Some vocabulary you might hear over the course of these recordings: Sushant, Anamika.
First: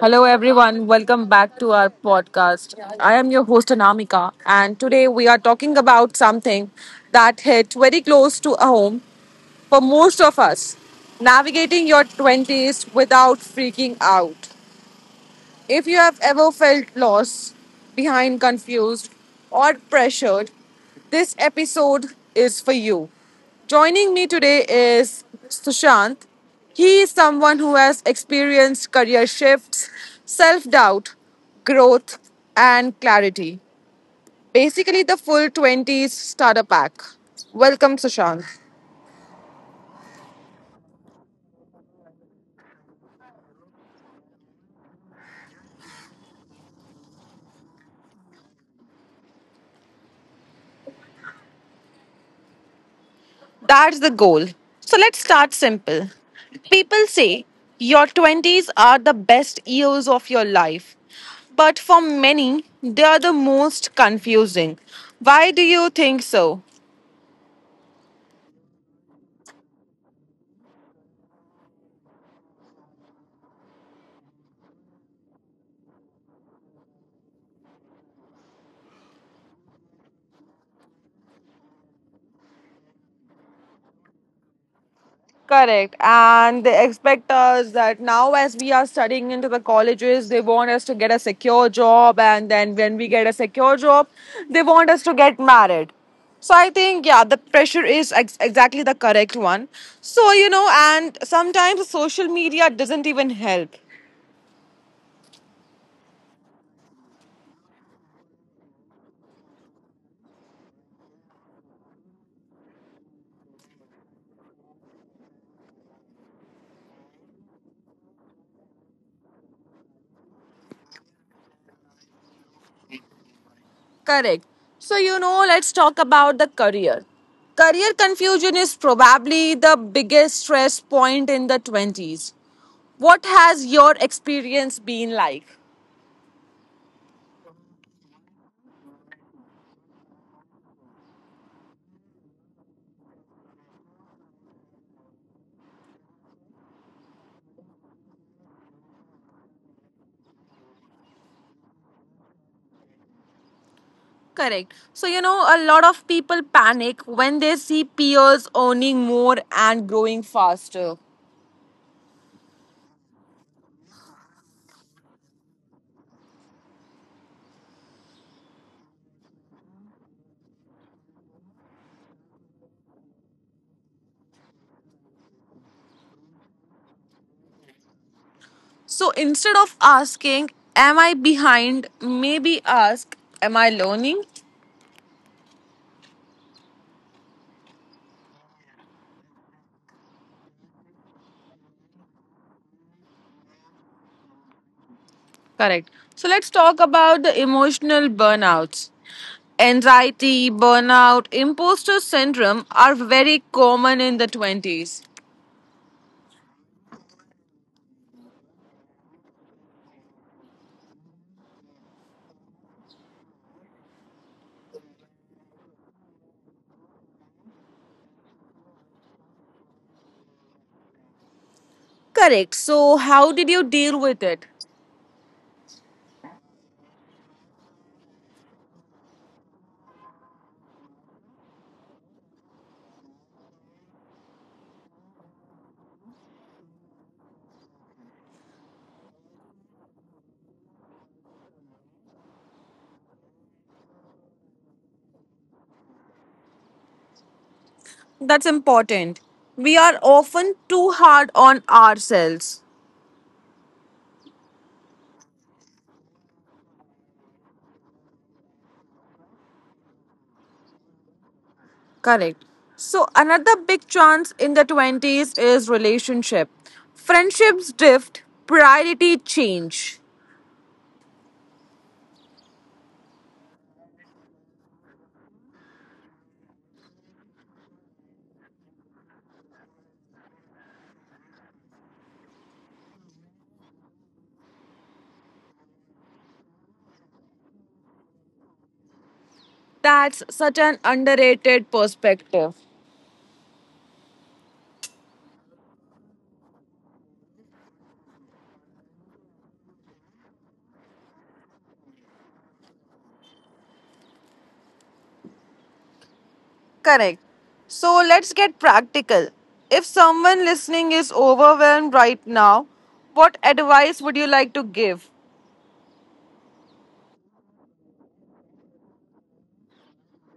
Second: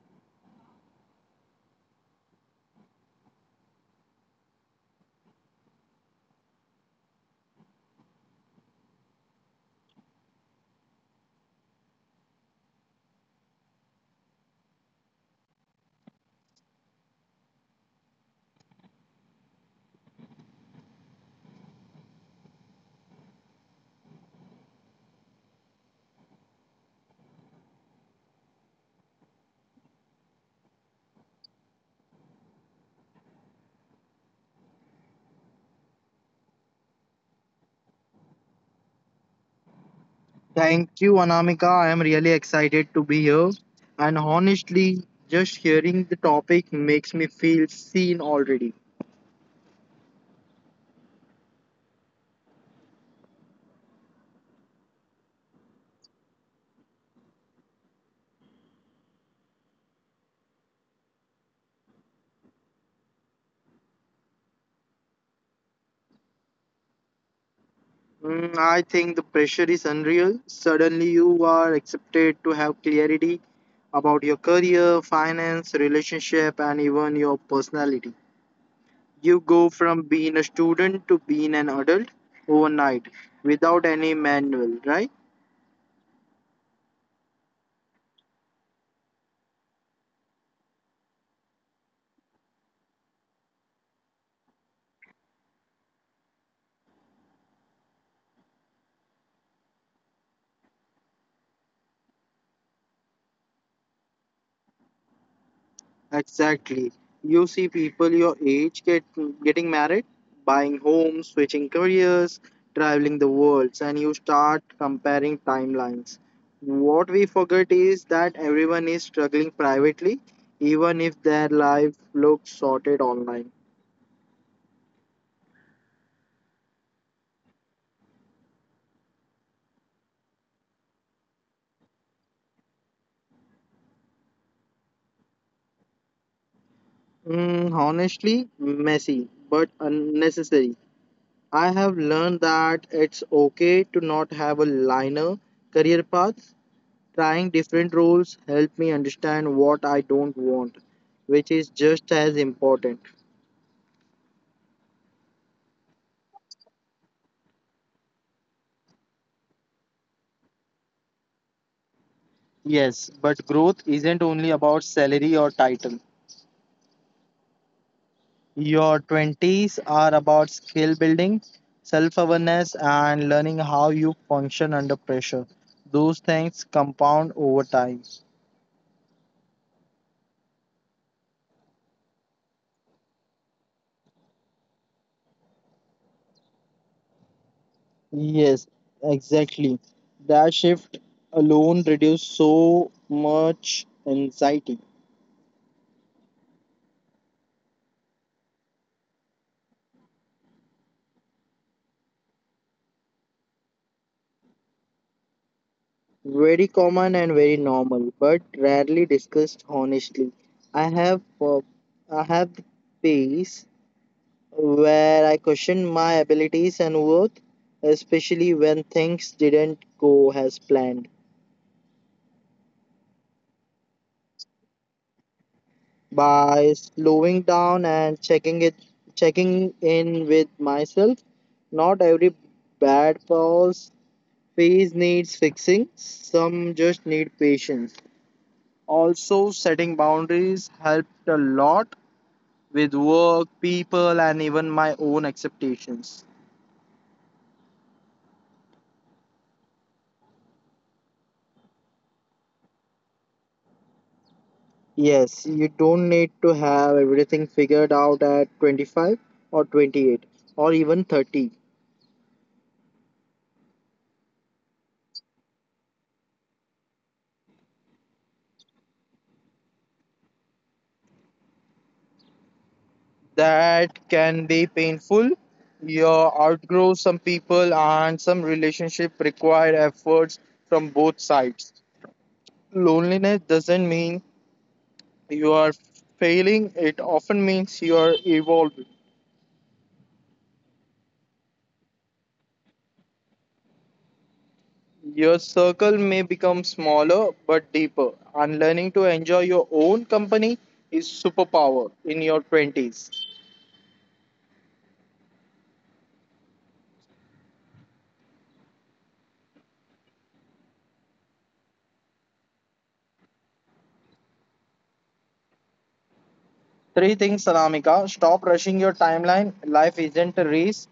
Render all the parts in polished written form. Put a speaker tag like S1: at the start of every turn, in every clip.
S1: hello everyone. Welcome back to our podcast. I am your host Anamika, and today we are talking about something that hit very close to home for most of us: navigating your 20s without freaking out. If you have ever felt lost, behind, confused, or pressured, this episode is for you. Joining me today is Sushant. He is someone who has experienced career shifts, self doubt, growth, and clarity. Basically, the full 20s starter pack. Welcome, Sushant.
S2: Thank you, Anamika. I am really excited to be here. And honestly, just hearing the topic makes me feel seen already.
S1: That's the goal. So let's start simple. People say your 20s are the best years of your life, but for many, they are the most confusing. Why do you think so?
S2: Mm, I think the pressure is unreal. Suddenly, you are accepted to have clarity about your career, finance, relationship, and even your personality. You go from being a student to being an adult overnight without any manual, right?
S1: Correct. And they expect us that now, as we are studying into the colleges, they want us to get a secure job. And then when we get a secure job, they want us to get married. So I think, yeah, the pressure is exactly the correct one. So, and sometimes social media doesn't even help.
S2: Exactly. You see people your age getting married, buying homes, switching careers, traveling the world, and you start comparing timelines. What we forget is that everyone is struggling privately, even if their life looks sorted online.
S1: Correct. So, let's talk about the career. Career confusion is probably the biggest stress point in the 20s. What has your experience been like?
S2: Mm, honestly, messy but unnecessary. I have learned that it's okay to not have a linear career path. Trying different roles helped me understand what I don't want, which is just as important.
S1: Correct. So, a lot of people panic when they see peers earning more and growing faster.
S2: Yes, but growth isn't only about salary or title. Your 20s are about skill building, self awareness, and learning how you function under pressure. Those things compound over time.
S1: So, instead of asking, "Am I behind?" maybe ask, "Am I learning?"
S2: Yes, exactly. That shift alone reduced so much anxiety.
S1: Correct. So, let's talk about the emotional burnouts. Anxiety, burnout, imposter syndrome are very common in the 20s.
S2: Very common and very normal, but rarely discussed honestly. I have uh, I have the phase where I question my abilities and worth, especially when things didn't go as planned.
S1: Correct. So, how did you deal with it?
S2: By slowing down and checking in with myself, not every bad pause phase needs fixing. Some just need patience. Also setting boundaries helped a lot with work, people, and even my own expectations.
S1: That's important. We are often too hard on ourselves.
S2: Yes, you don't need to have everything figured out at 25 or 28 or even 30.
S1: Correct. So another big chance in the 20s is relationship. Friendships drift, priority change.
S2: That can be painful. You outgrow some people, and some relationship require efforts from both sides. Loneliness doesn't mean you are failing, it often means you are evolving.
S1: That's such an underrated perspective.
S2: Your circle may become smaller but deeper, and learning to enjoy your own company is superpower in your 20s.
S1: Correct. So let's get practical. If someone listening is overwhelmed right now, what advice would you like to give?
S2: Three things, Salamika. Stop rushing your timeline. Life isn't a race.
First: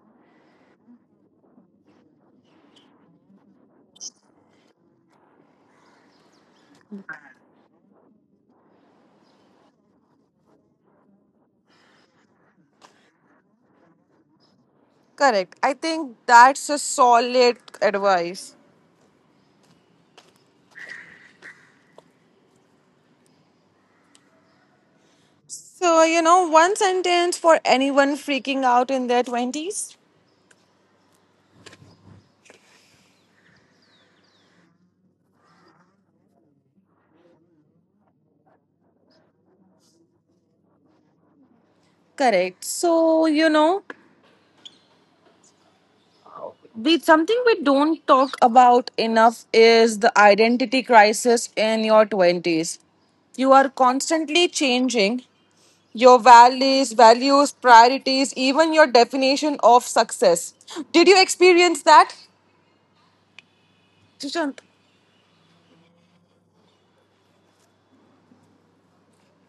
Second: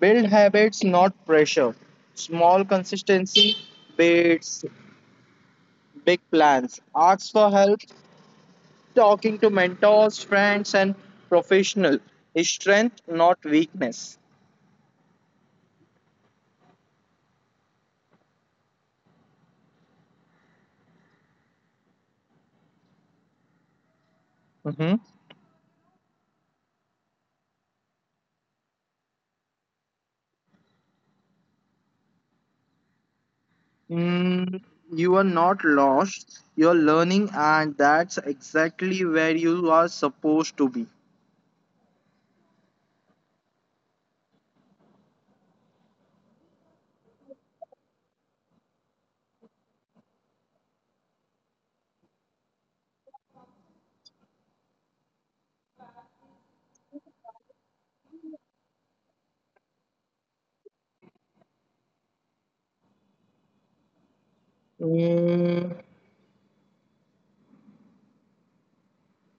S2: Build habits, not pressure. Small consistency beats big plans. Ask for help. Talking to mentors, friends, and professional is strength, not weakness.
S1: Correct. I think that's a solid advice.
S2: Mhm.
S1: So, one sentence for anyone freaking out in their 20s?
S2: Mm, you are not lost. You're learning, and that's exactly where you are supposed to be.
S1: Correct. So, you know, we something we don't talk about enough is the identity crisis in your 20s. You are constantly changing your values, priorities, even your definition of success. Did you experience that, Sushant?
S2: Mm,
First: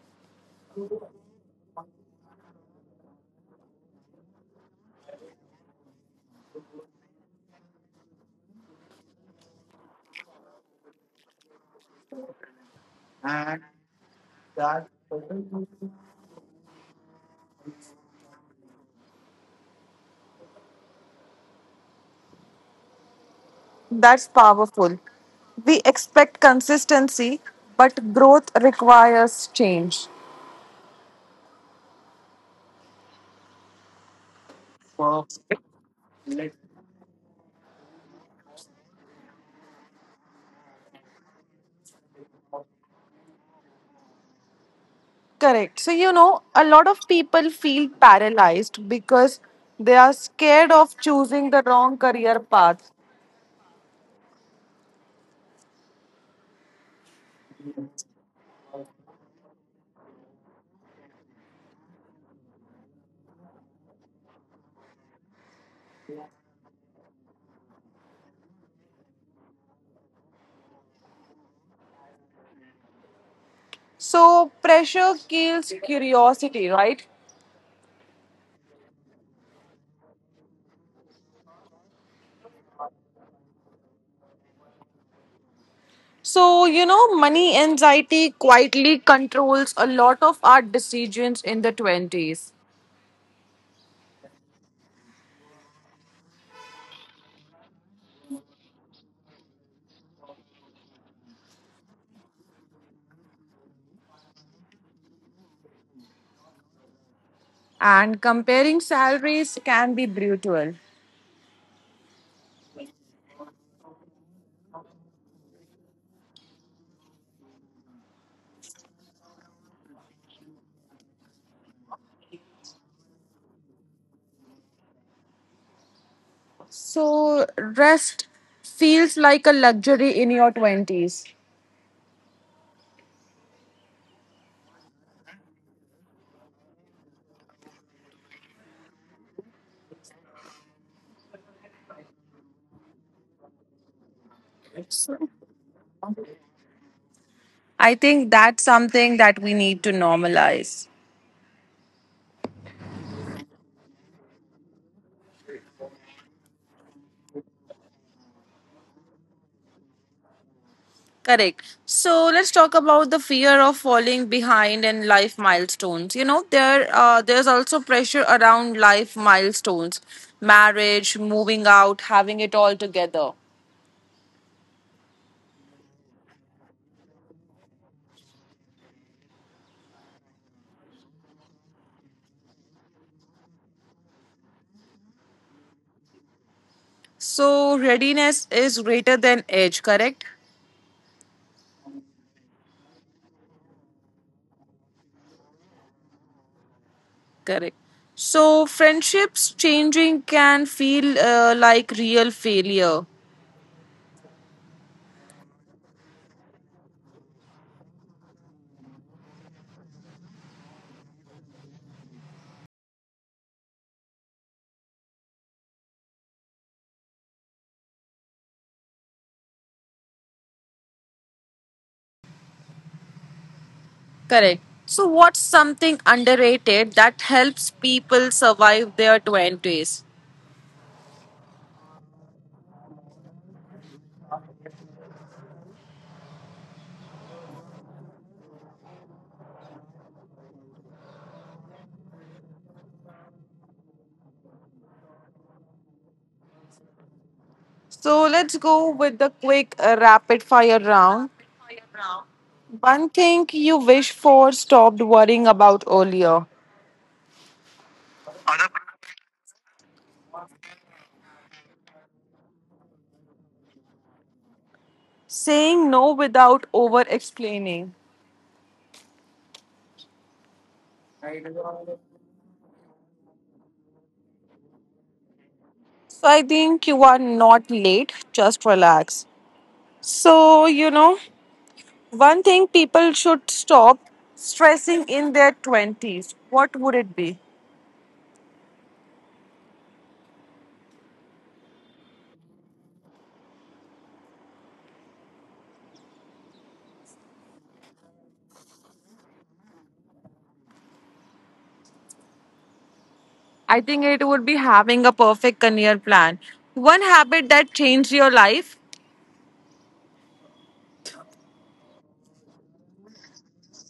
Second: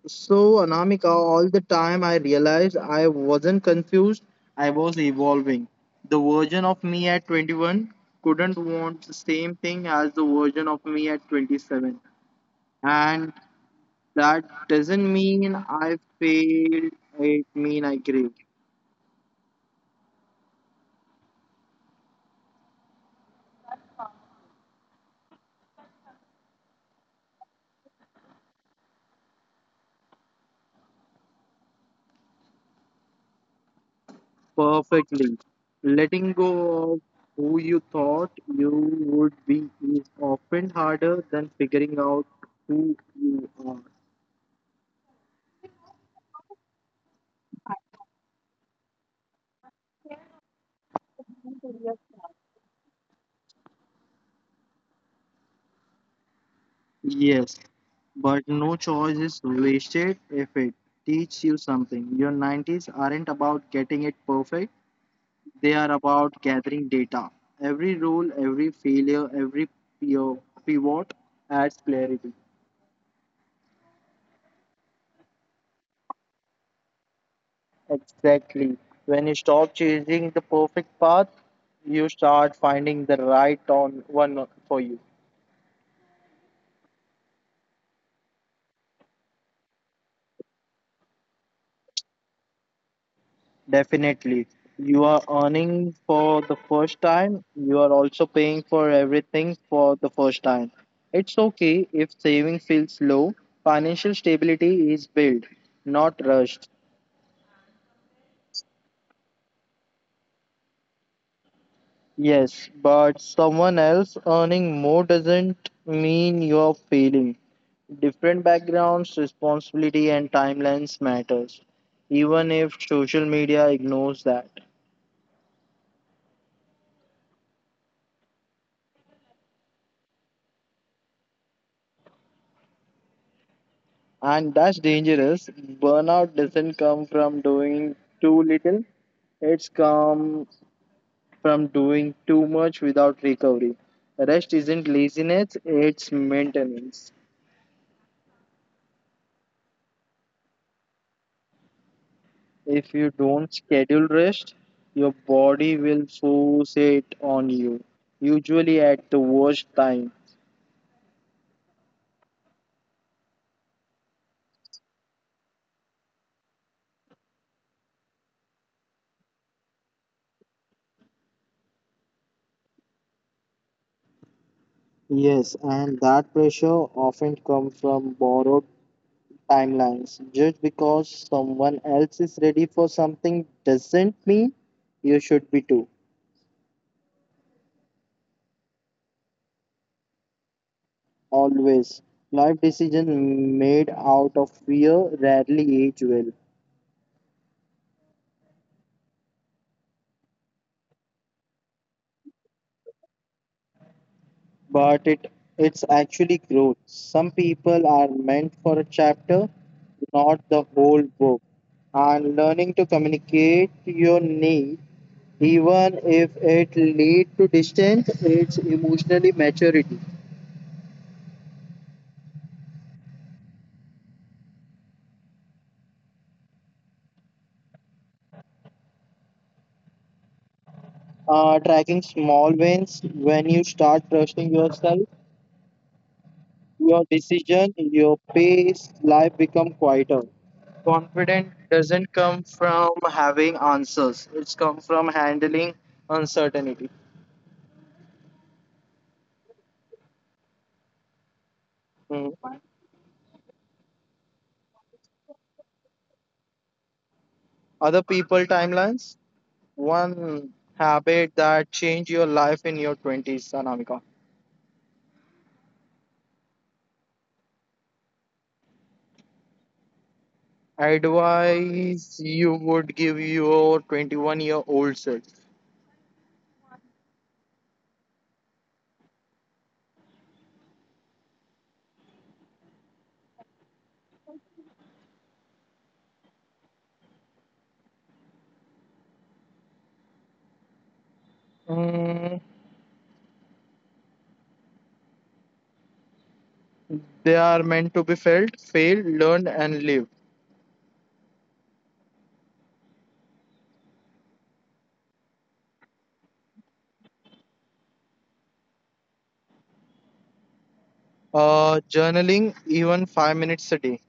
S2: so, Anamika, all the time I realized I wasn't confused, I was evolving. The version of me at 21 couldn't want the same thing as the version of me at 27. And that doesn't mean I failed, it means I grew.
S1: That's powerful. We expect consistency, but growth requires change.
S2: Perfectly. Letting go of who you thought you would be is often harder than figuring out who you are.
S1: Correct. So, a lot of people feel paralyzed because they are scared of choosing the wrong career path.
S2: Yes, but no choice is wasted if it teaches you something. Your 90s aren't about getting it perfect, they are about gathering data. Every role, every failure, every pivot adds clarity.
S1: So, pressure kills curiosity, right?
S2: Exactly. When you stop chasing the perfect path, you start finding the right on one for you.
S1: So, money anxiety quietly controls a lot of our decisions in the 20s.
S2: Definitely. You are earning for the first time. You are also paying for everything for the first time. It's okay if saving feels low. Financial stability is built, not rushed.
S1: And comparing salaries can be brutal.
S2: Yes, but someone else earning more doesn't mean you're failing. Different backgrounds, responsibility, and timelines matters, even if social media ignores that.
S1: So, rest feels like a luxury in your 20s.
S2: And that's dangerous. Burnout doesn't come from doing too little; it's come from doing too much without recovery. Rest isn't laziness; it's maintenance.
S1: I think that's something that we need to normalize.
S2: If you don't schedule rest, your body will force it on you, usually at the worst time.
S1: Correct. So let's talk about the fear of falling behind in life milestones. There's also pressure around life milestones, marriage, moving out, having it all together.
S2: Yes, and that pressure often comes from borrowed timelines. Just because someone else is ready for something doesn't mean you should be too.
S1: So readiness is greater than age. Correct.
S2: Always. Life decision made out of fear rarely age well.
S1: Correct. So friendships changing can feel like real failure.
S2: But it's actually growth. Some people are meant for a chapter, not the whole book. And learning to communicate your needs even if it lead to distance it's emotionally maturity.
S1: Correct. So, what's something underrated that helps people survive their 20s?
S2: Tracking small wins. When you start trusting yourself, your decision, your pace, life become quieter. Confidence doesn't come from having answers, it's come from handling uncertainty.
S1: So let's go with the quick rapid fire round.
S2: Mm.
S1: One thing you wish for stopped worrying about earlier.
S2: Other people timelines. One habit that changed your life in your 20s, Anamika.
S1: Saying no without over explaining.
S2: Advice you would give your 21-year-old self?
S1: So I think you are not late, just relax. So, one thing people should stop stressing in their 20s. What would it be?
S2: Mm, they are meant to be felt, failed, learned, and lived.
S1: I think it would be having a perfect career plan. One habit that changed your life,
S2: Journaling, even 5 minutes a day.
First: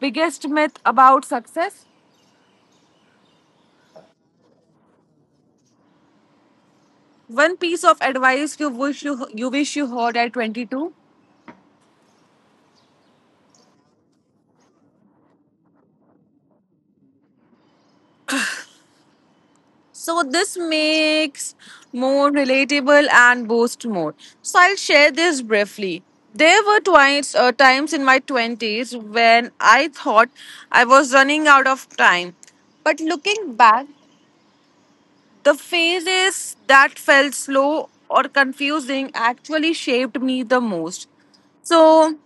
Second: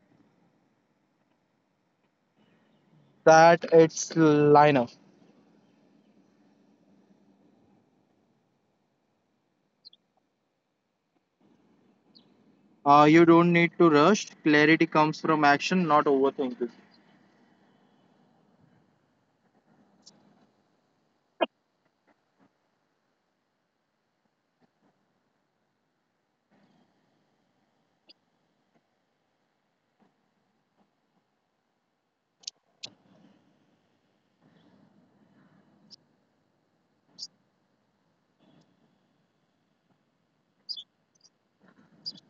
S1: biggest myth about success,
S2: That it's line up.
S1: one piece of advice you wish you heard at 22.
S2: You don't need to rush. Clarity comes from action, not overthinking.
S1: So this makes more relatable and boost more. So I'll share this briefly. There were twice times in my 20s when I thought I was running out of time. But looking back, the phases that felt slow or confusing actually shaped me the most. So,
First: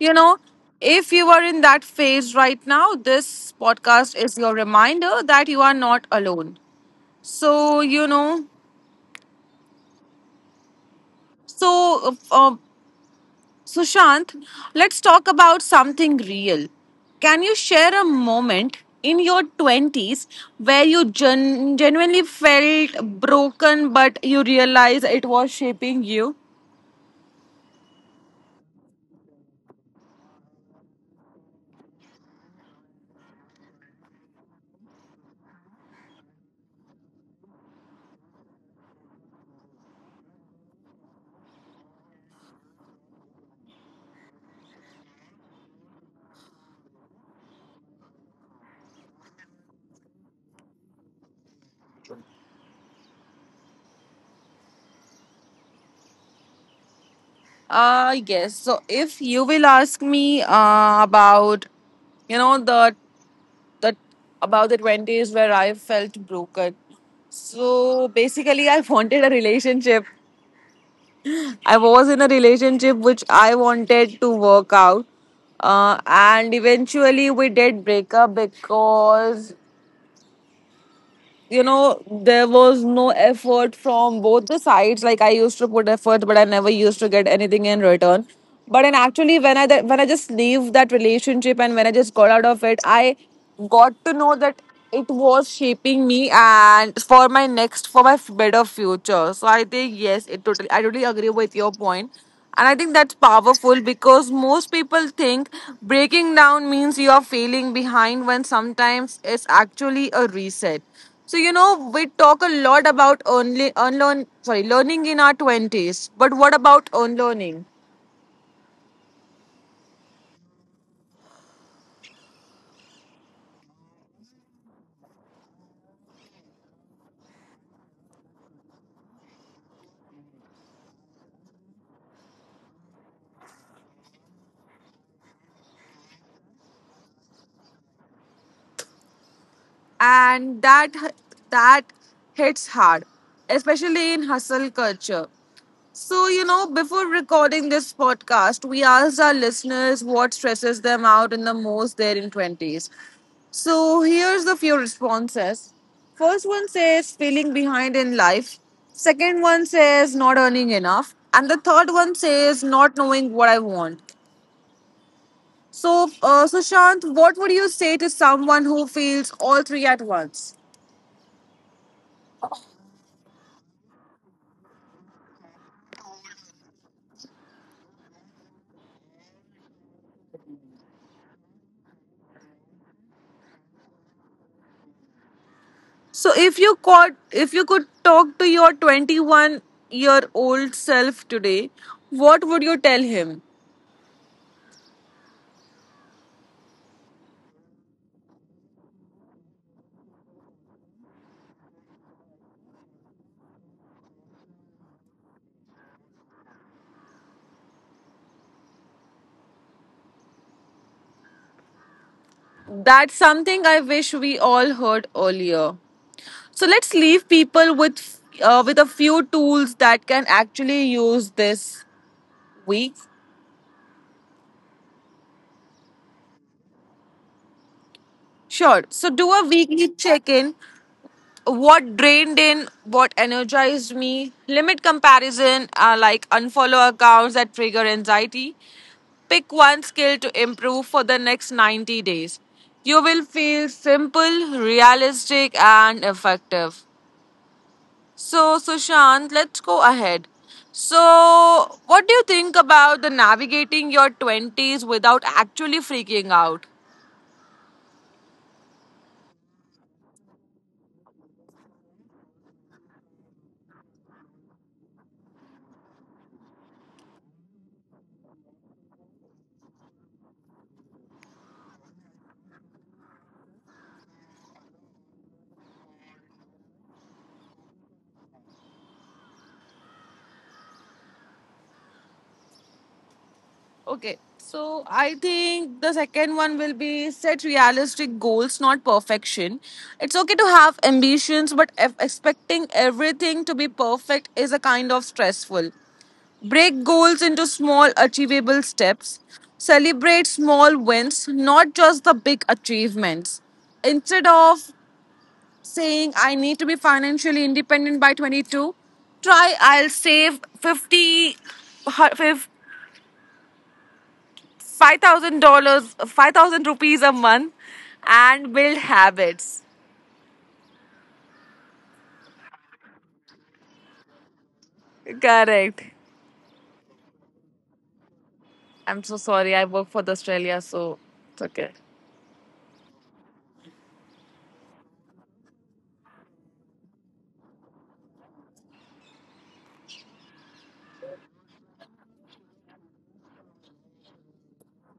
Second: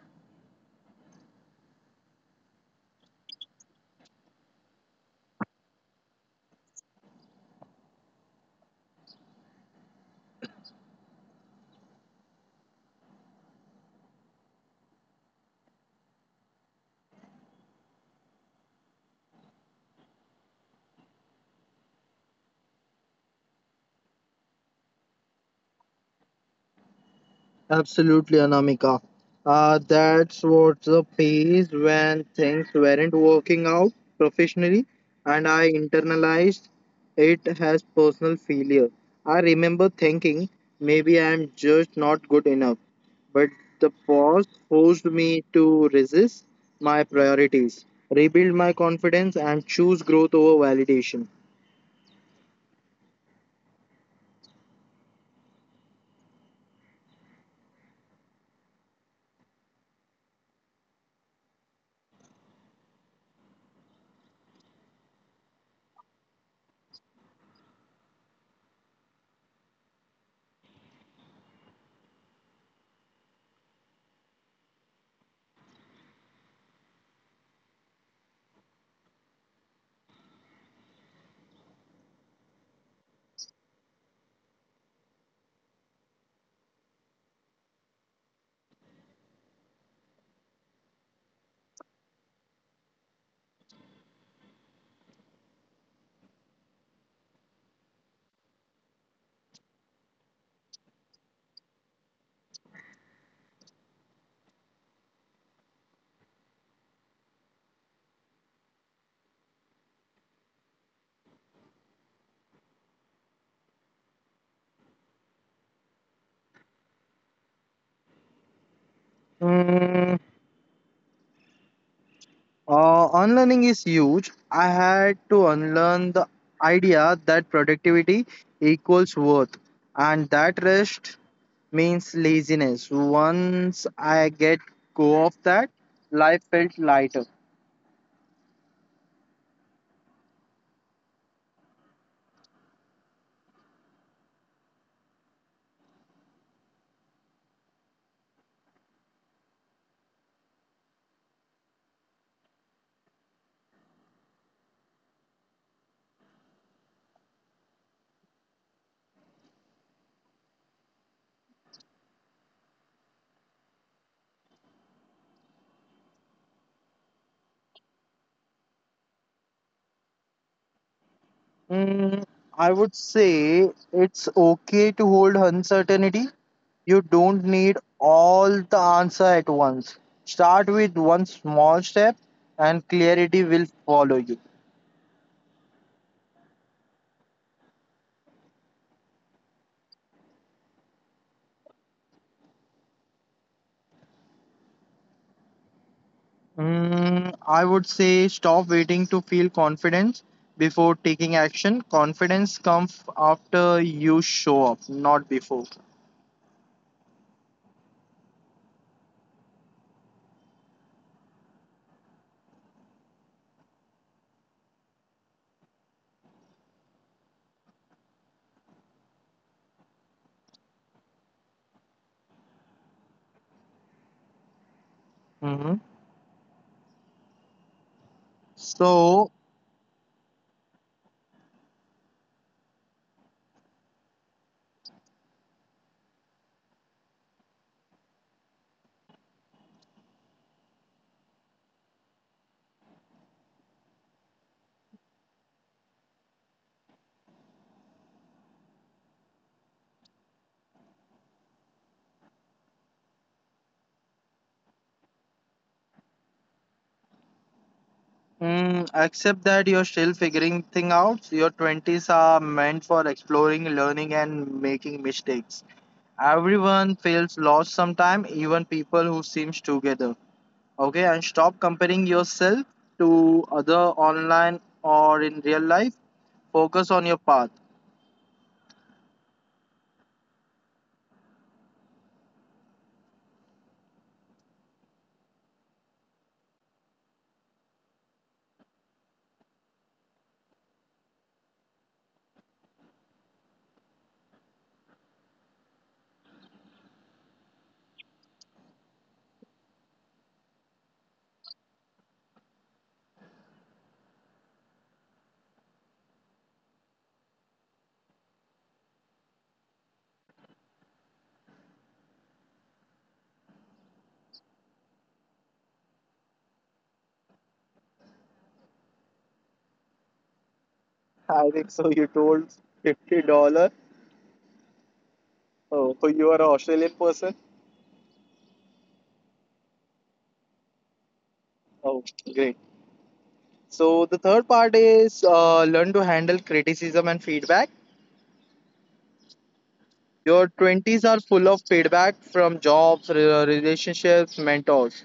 S1: you know, if you are in that phase right now, this podcast is your reminder that you are not alone. So, so, uh, um, Sushant, let's talk about something real. Can you share a moment in your 20s where you genuinely felt broken but you realized it was shaping you?
S2: Absolutely, Anamika. That's what the phase when things weren't working out professionally, and I internalized it as personal failure. I remember thinking maybe I'm just not good enough, but the pause forced me to resist my priorities, rebuild my confidence, and choose growth over validation.
S1: Yes. So if you will ask me about, you know, the about the 20s where I felt broken. So basically, I wanted a relationship. I was in a relationship which I wanted to work out, and eventually we did break up because there was no effort from both the sides. Like, I used to put effort but I never used to get anything in return. But and actually when I just leave that relationship, and when I just got out of it, I got to know that it was shaping me, and for my better future. So I think yes, it totally I totally agree with your point. And I think that's powerful because most people think breaking down means you are failing behind when sometimes it's actually a reset. So we talk a lot about only unlearn sorry learning in our 20s, but what about unlearning?
S2: Hmm. Unlearning is huge. I had to unlearn the idea that productivity equals worth and that rest means laziness. Once I get go of that, life felt lighter.
S1: And that hits hard, especially in hustle culture. So, before recording this podcast, we asked our listeners what stresses them out in the most there in 20s. So, here's the few responses. First one says feeling behind in life. Second one says not earning enough. And the third one says not knowing what I want. So, Sushant, what would you say to someone who feels all three at once?
S2: Mm, I would say it's okay to hold uncertainty. You don't need all the answer at once. Start with one small step and clarity will follow you.
S1: So if you could talk to your 21-year-old self today, what would you tell him?
S2: Mm, I would say stop waiting to feel confidence before taking action. Confidence comes after you show up, not before.
S1: That's something I wish we all heard earlier. So let's leave people with with a few tools that can actually use this week.
S2: Hmm.
S1: Sure. So
S2: So,
S1: do a weekly check-in: what drained in, what energized me, limit comparison, like unfollow accounts that trigger anxiety, pick one skill to improve for the next 90 days. You will feel simple, realistic, and effective. So, Sushant, let's go ahead. So, what do you think about the navigating your 20s without actually freaking out?
S2: Accept that you're still figuring things out. Your 20s are meant for exploring, learning, and making mistakes. Everyone feels lost sometime, even people who seems together. Okay, and stop comparing yourself to other online or in real life. Focus on your path.
S1: Okay, so I think the second one will be set realistic goals, not perfection. It's okay to have ambitions, but if expecting everything to be perfect is a kind of stressful. Break goals into small, achievable steps. Celebrate small wins, not just the big achievements. Instead of saying, I need to be financially independent by 22, try, I'll save 50 $5,000, 5,000 rupees a month, and build habits.
S2: I think so. You told $50.
S1: Correct.
S2: Oh, so you are an Australian person.
S1: I'm so sorry. I work for the Australia, so it's okay.
S2: Oh, great. So the third part is learn to handle criticism and feedback. Your twenties are full of feedback from jobs, relationships, mentors.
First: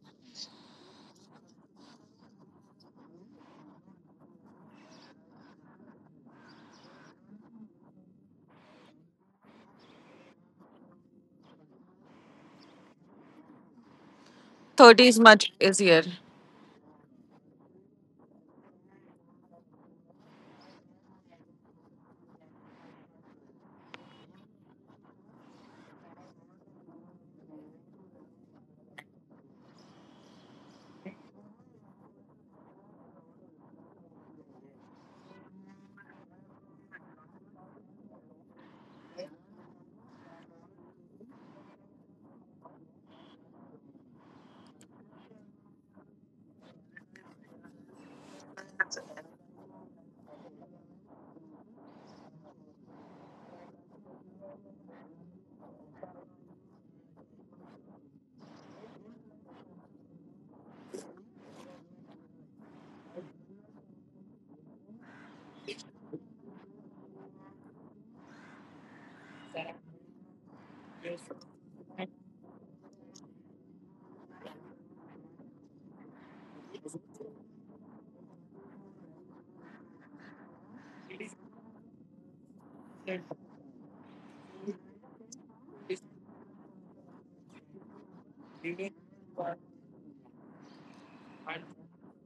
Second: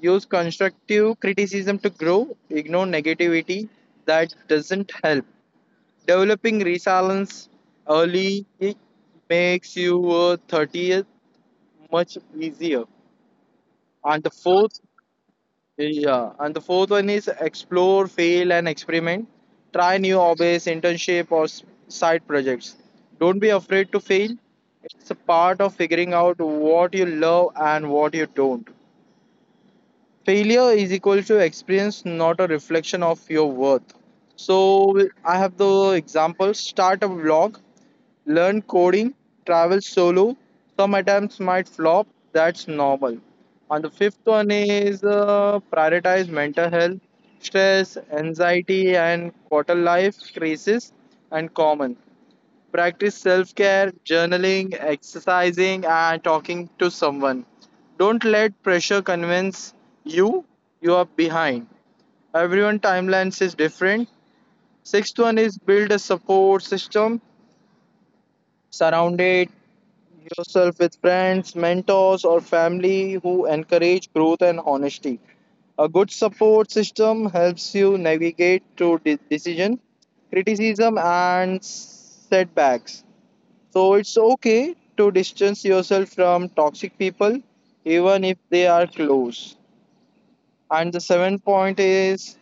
S2: Use constructive criticism to grow. Ignore negativity that doesn't help. Developing resilience early makes your 30th much easier. And the fourth.
S1: 30 is much easier.
S2: Yeah, and the fourth one is explore, fail, and experiment. Try new hobbies, internship, or side projects. Don't be afraid to fail. It's a part of figuring out what you love and what you don't. Failure is equal to experience, not a reflection of your worth. So I have the example. Start a blog, learn coding, travel solo. Some attempts might flop, that's normal. And the fifth one is, prioritize mental health. Stress, anxiety, and quarter life crisis and common. Practice self care, journaling, exercising, and talking to someone. Don't let pressure convince you you are behind. Everyone timelines is different. Sixth one is build a support system. Surround it yourself with friends, mentors, or family who encourage growth and honesty. A good support system helps you navigate through decision, criticism, and setbacks. So it's okay to distance yourself from toxic people, even if they are close. And the seventh point is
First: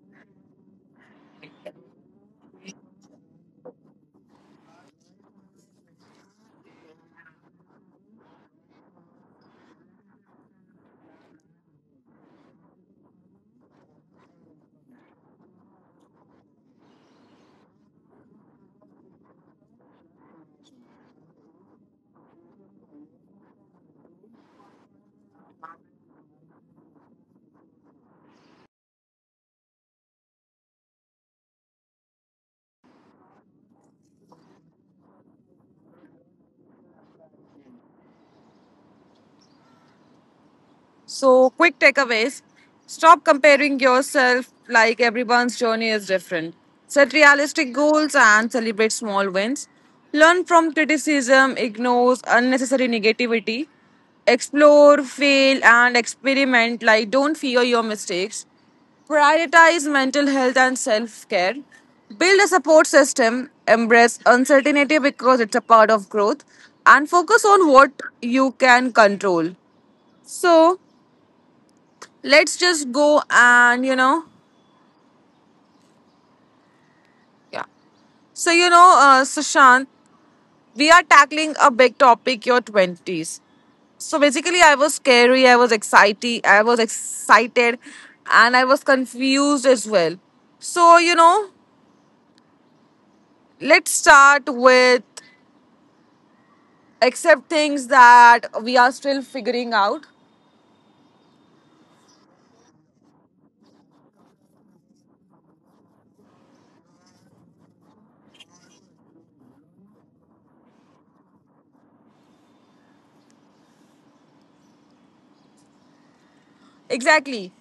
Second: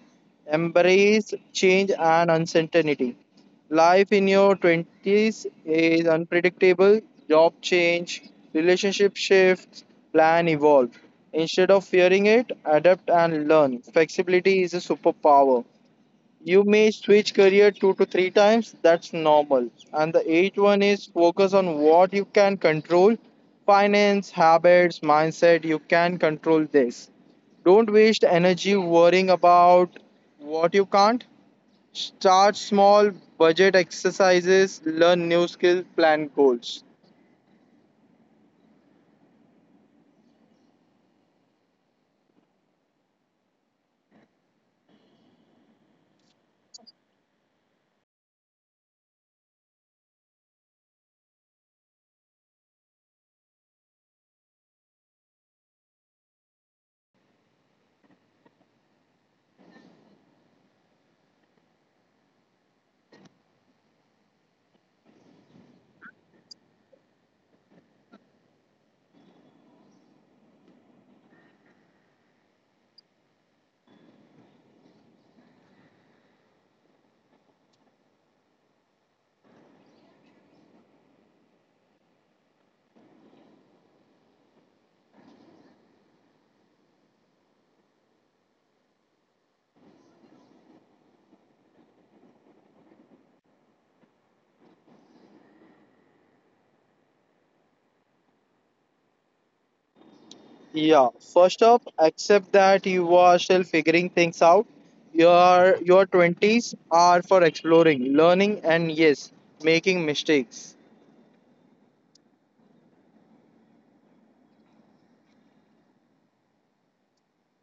S2: embrace change and uncertainty. Life in your 20s is unpredictable, job change, relationship shifts, plan evolve. Instead of fearing it, adapt and learn. Flexibility is a superpower. You may switch career two to three times, that's normal. And the eighth one is focus on what you can control: finance, habits, mindset. You can control this. Don't waste energy worrying about what you can't. Start small: budget exercises, learn new skills, plan goals.
S1: So, quick takeaways: stop comparing yourself, like everyone's journey is different. Set realistic goals and celebrate small wins. Learn from criticism, ignore unnecessary negativity. Explore, fail, and experiment. Like, don't fear your mistakes. Prioritize mental health and self care. Build a support system. Embrace uncertainty because it's a part of growth. And focus on what you can control. So, let's just go and yeah, so Sushant, we are tackling a big topic, your 20s. So basically I was scary, I was excited, I was excited, and I was confused as well. So let's start with accept things that we are still figuring out.
S2: Yeah, first up, accept that you are still figuring things out. Your 20s are for exploring, learning and yes, making mistakes.
S1: Exactly.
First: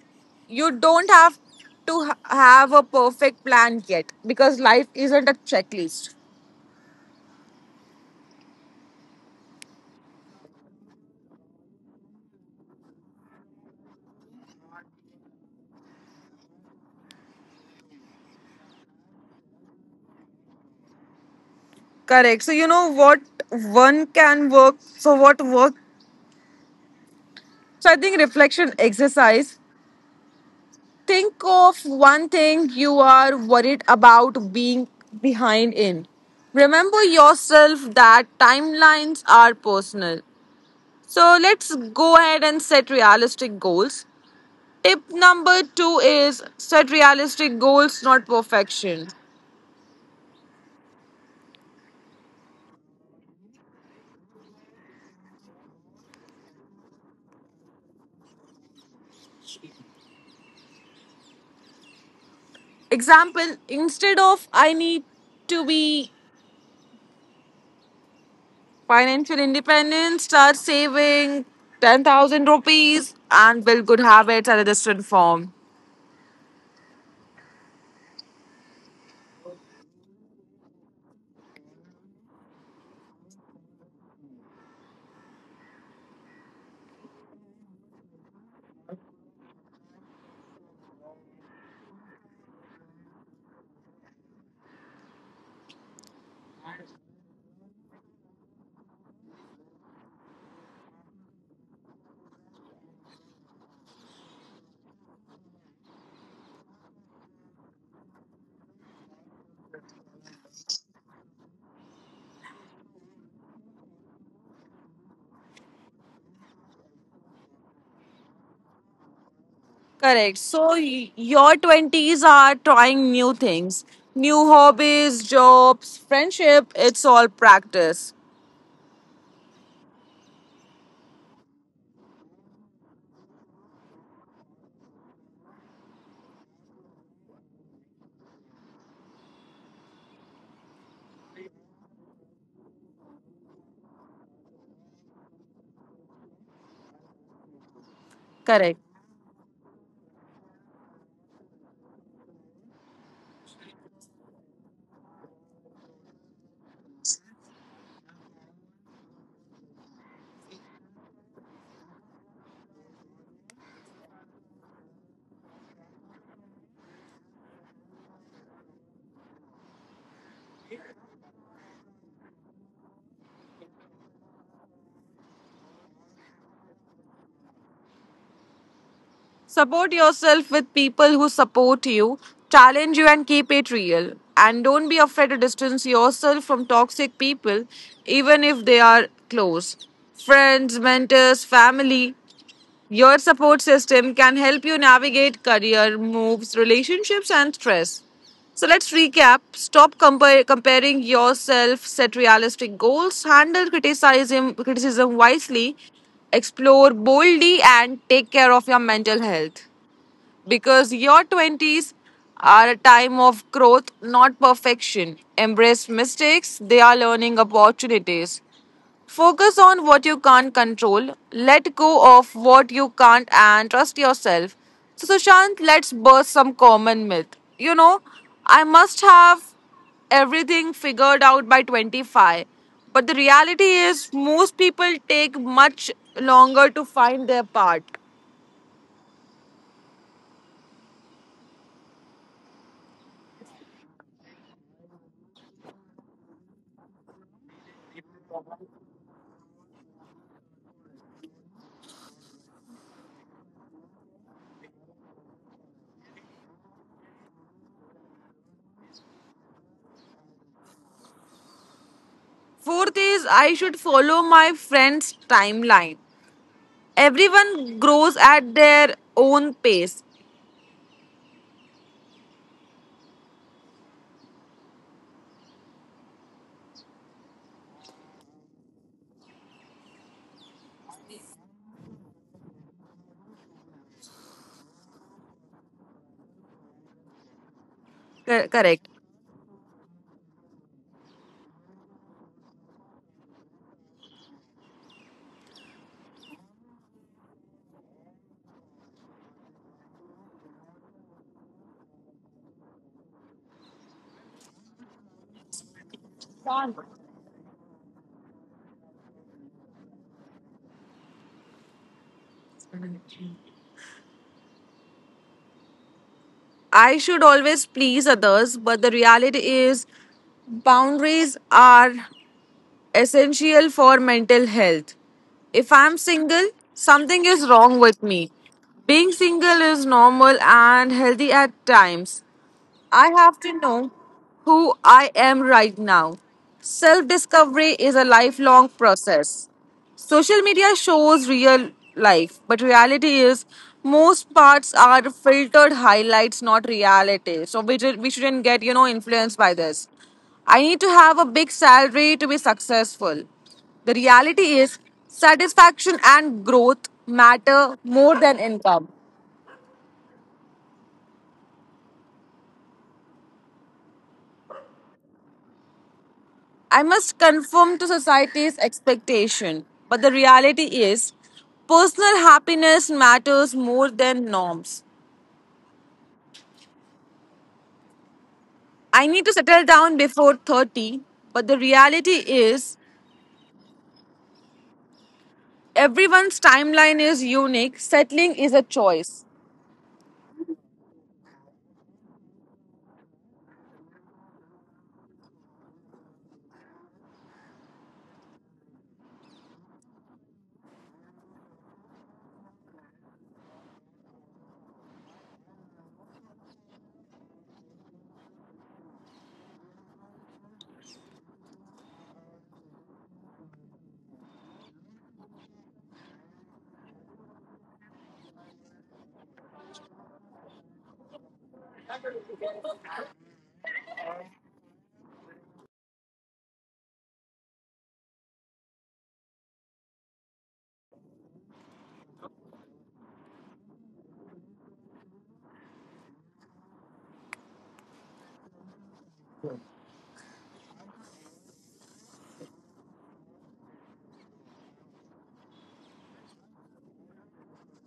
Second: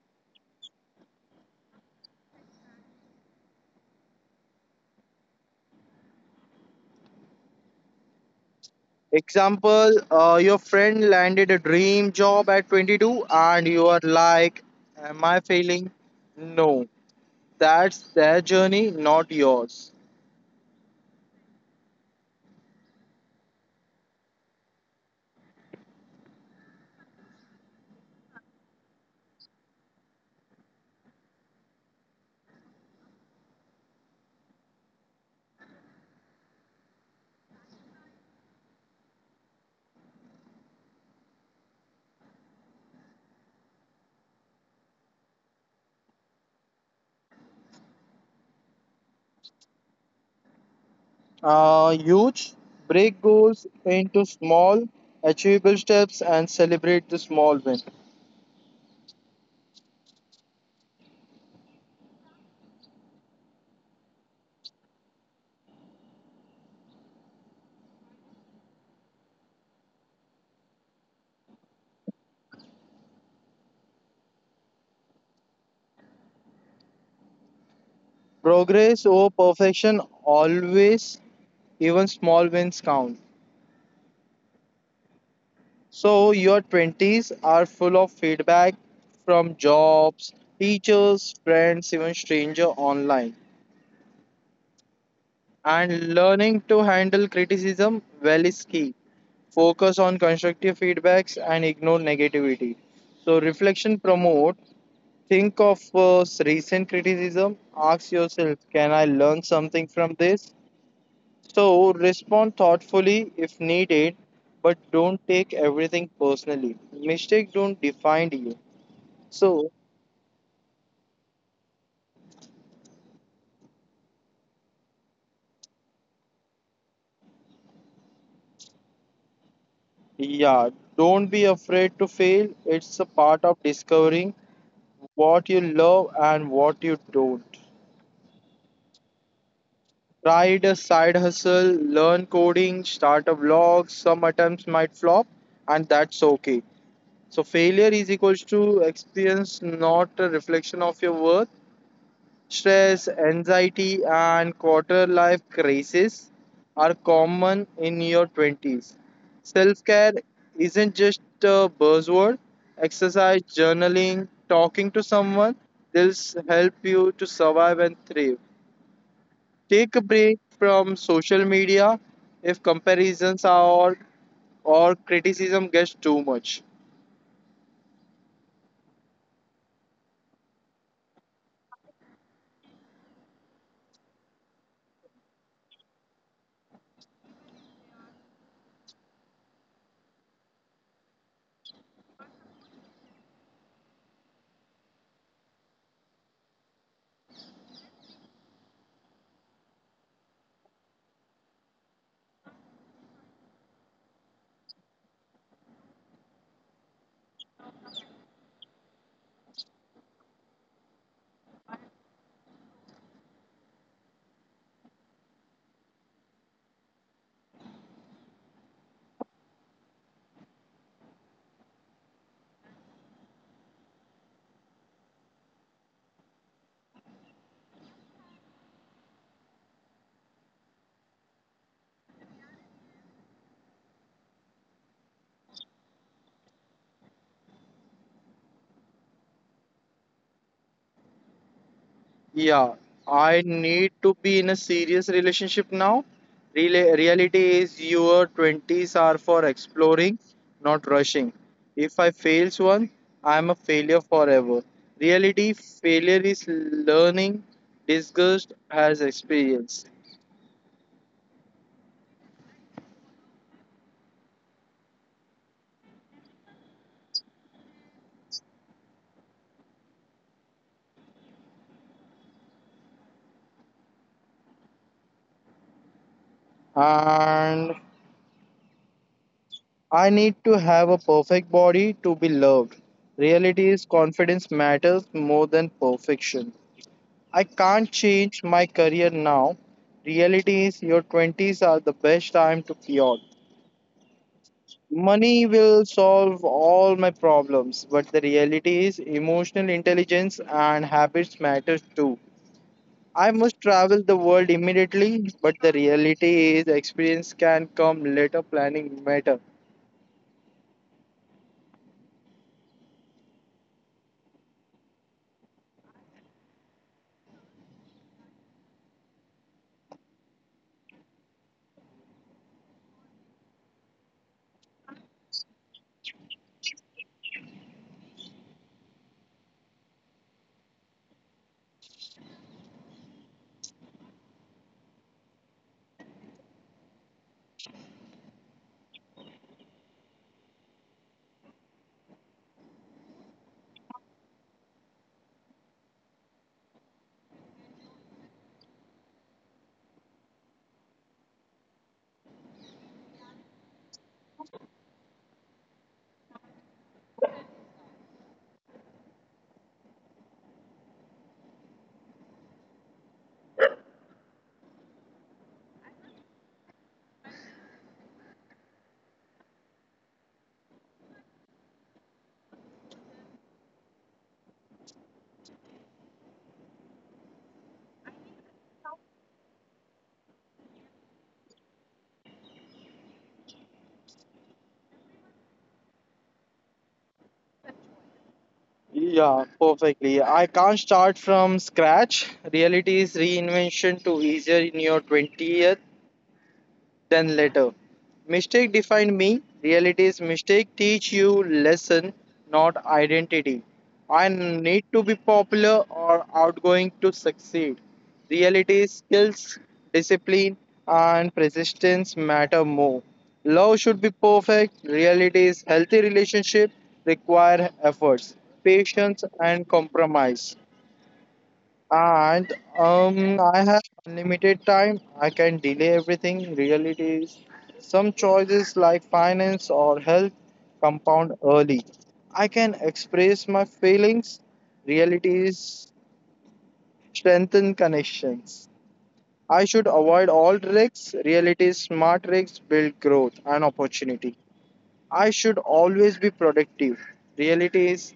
S1: You don't have to have a perfect plan yet because life isn't a checklist.
S2: Example, your friend landed a dream job at 22 and you are like, am I failing? No, that's their journey, not yours.
S1: Correct. So you know what one can work. So what work? So I think reflection exercise. Think of one thing you are worried about being behind in. Remember yourself that timelines are personal. So let's go ahead and set realistic goals. Tip number two is set realistic goals, not perfection.
S2: Huge, break goals into small, achievable steps and celebrate the small win.
S1: Example, instead of I need to be financial independence, start saving 10,000 rupees and build good habits at a distant form.
S2: Progress over perfection always, even small wins count. So, your 20s are full of feedback from jobs, teachers, friends, even stranger online. And learning to handle criticism well is key. Focus on constructive feedbacks and ignore negativity. So, reflection promote. Think of recent criticism. Ask yourself, can I learn something from this? So respond thoughtfully if needed, but don't take everything personally. Mistakes don't define you. So,
S1: Correct. So your 20s are trying new things, new hobbies, jobs, friendship, it's all practice.
S2: yeah, don't be afraid to fail. It's a part of discovering what you love and what you don't. Try a side hustle, learn coding, start a vlog. Some attempts might flop, and that's okay. So failure is equals to
S1: Correct.
S2: experience, not a reflection of your worth. Stress, anxiety, and quarter life crises are common in your 20s. Self care isn't just a buzzword. Exercise, journaling, talking to someone, they'll help you to survive and thrive. Take a break from social media if comparisons are or criticism gets too much.
S1: Support yourself with people who support you, challenge you, and keep it real. And don't be afraid to distance yourself from toxic people even if they are close. Friends, mentors, family, your support system can help you navigate career moves, relationships, and stress. So let's recap. Stop comparing yourself, set realistic goals, handle criticism wisely, explore boldly, and take care of your mental health. Because your 20s are a time of growth, not perfection. Embrace mistakes, they are learning opportunities. Focus on what you can't control, let go of what you can't, and trust yourself. So, Sushant, let's burst some common myth. You know, I must have everything figured out by 25. But the reality is, most people take much longer to find their part.
S2: Yeah, I need to be in a serious relationship now. Rela Reality is your 20s are for exploring, not rushing. If I fails one, I am a failure forever. Reality failure is learning, disgust has experience.
S1: Fourth is, I should follow my friend's timeline. Everyone grows at their own pace.
S2: And I need to have a perfect body to be loved. Reality is confidence matters more than perfection. I can't change my
S1: Cor-
S2: career
S1: correct.
S2: now. Reality is your 20s are the best time to pivot. Money will solve all my problems, but the reality is emotional intelligence and habits matter too. I must travel the world immediately, but the reality is experience can come later planning matter.
S1: I should always please others, but the reality is boundaries are essential for mental health. If I'm single, something is wrong with me. Being single is normal and healthy at times. I have to know who I am right now. Self discovery is a lifelong process. Social media shows real life, but reality is most parts are filtered highlights, not reality. So we shouldn't get, influenced by this. I need to have a big salary to be successful. The reality is, satisfaction and growth matter more than income. I must conform to society's expectation, but the reality is, personal happiness matters more than norms. I need to settle down before 30, but the reality is, everyone's timeline is unique. Settling is a choice.
S2: Yeah, perfectly. I can't start from scratch. Reality is reinvention to easier in your 20th than later. Mistake defined me. Reality is mistake teach you lesson, not identity. I need to be popular or outgoing to succeed. Reality is skills, discipline, and persistence matter more. Love should be perfect. Reality is healthy relationship require efforts, patience, and compromise. And I have unlimited time. I can delay everything. Reality is, some choices like finance or health compound early. I can express my feelings. Reality is, strengthen connections. I should avoid all tricks. Reality is, smart tricks build growth and opportunity. I should always be productive. Reality is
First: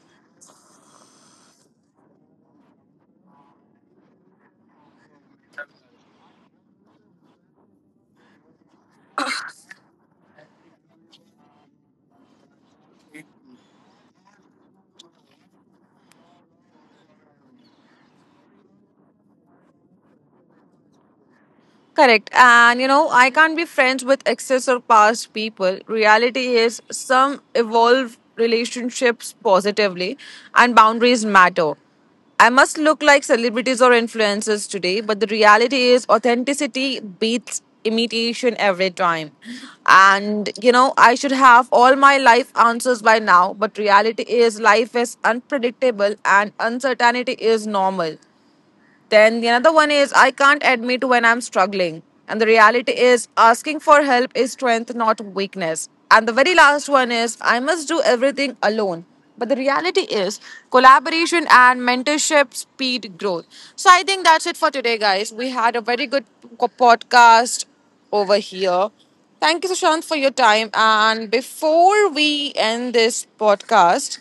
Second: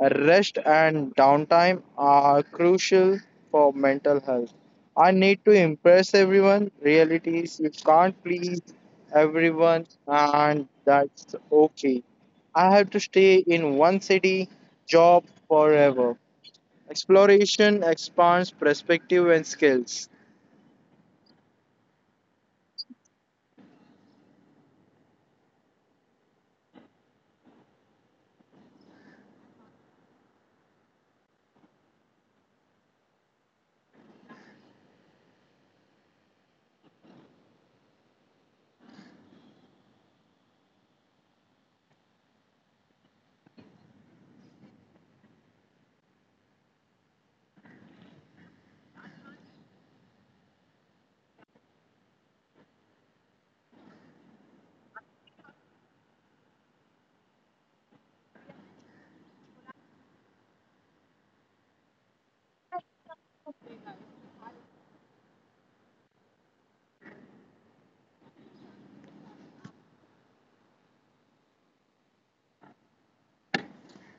S2: rest and downtime are crucial for mental health. I need to impress everyone. Reality is you can't please everyone and that's okay. I have to stay in one city job forever. Exploration expands perspective and skills.
S1: Correct. And I can't be friends with excess or past people. Reality is some evolve relationships positively and boundaries matter. I must look like celebrities or influencers today, but the reality is authenticity beats imitation every time. And I should have all my life answers by now, but reality is life is unpredictable and uncertainty is normal. Then the another one is I can't admit when I'm struggling. And the reality is asking for help is strength, not weakness. And the very last one is I must do everything alone. But the reality is collaboration and mentorship speed growth. So I think that's it for today, guys. We had a very good podcast over here. Thank you, Sushant, for your time. And before we end this podcast,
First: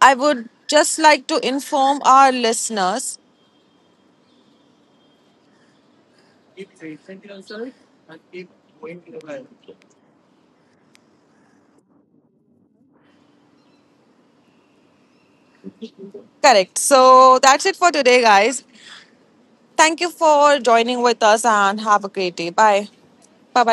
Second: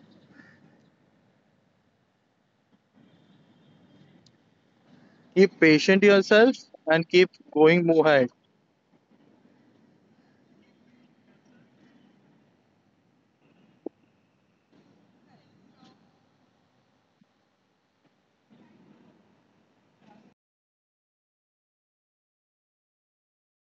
S1: I would just like to inform our listeners.
S2: Keep patient yourself and keep going more ahead.
S1: Correct. So that's it for today, guys. Thank you for joining with us and have a great day. Bye. Bye bye,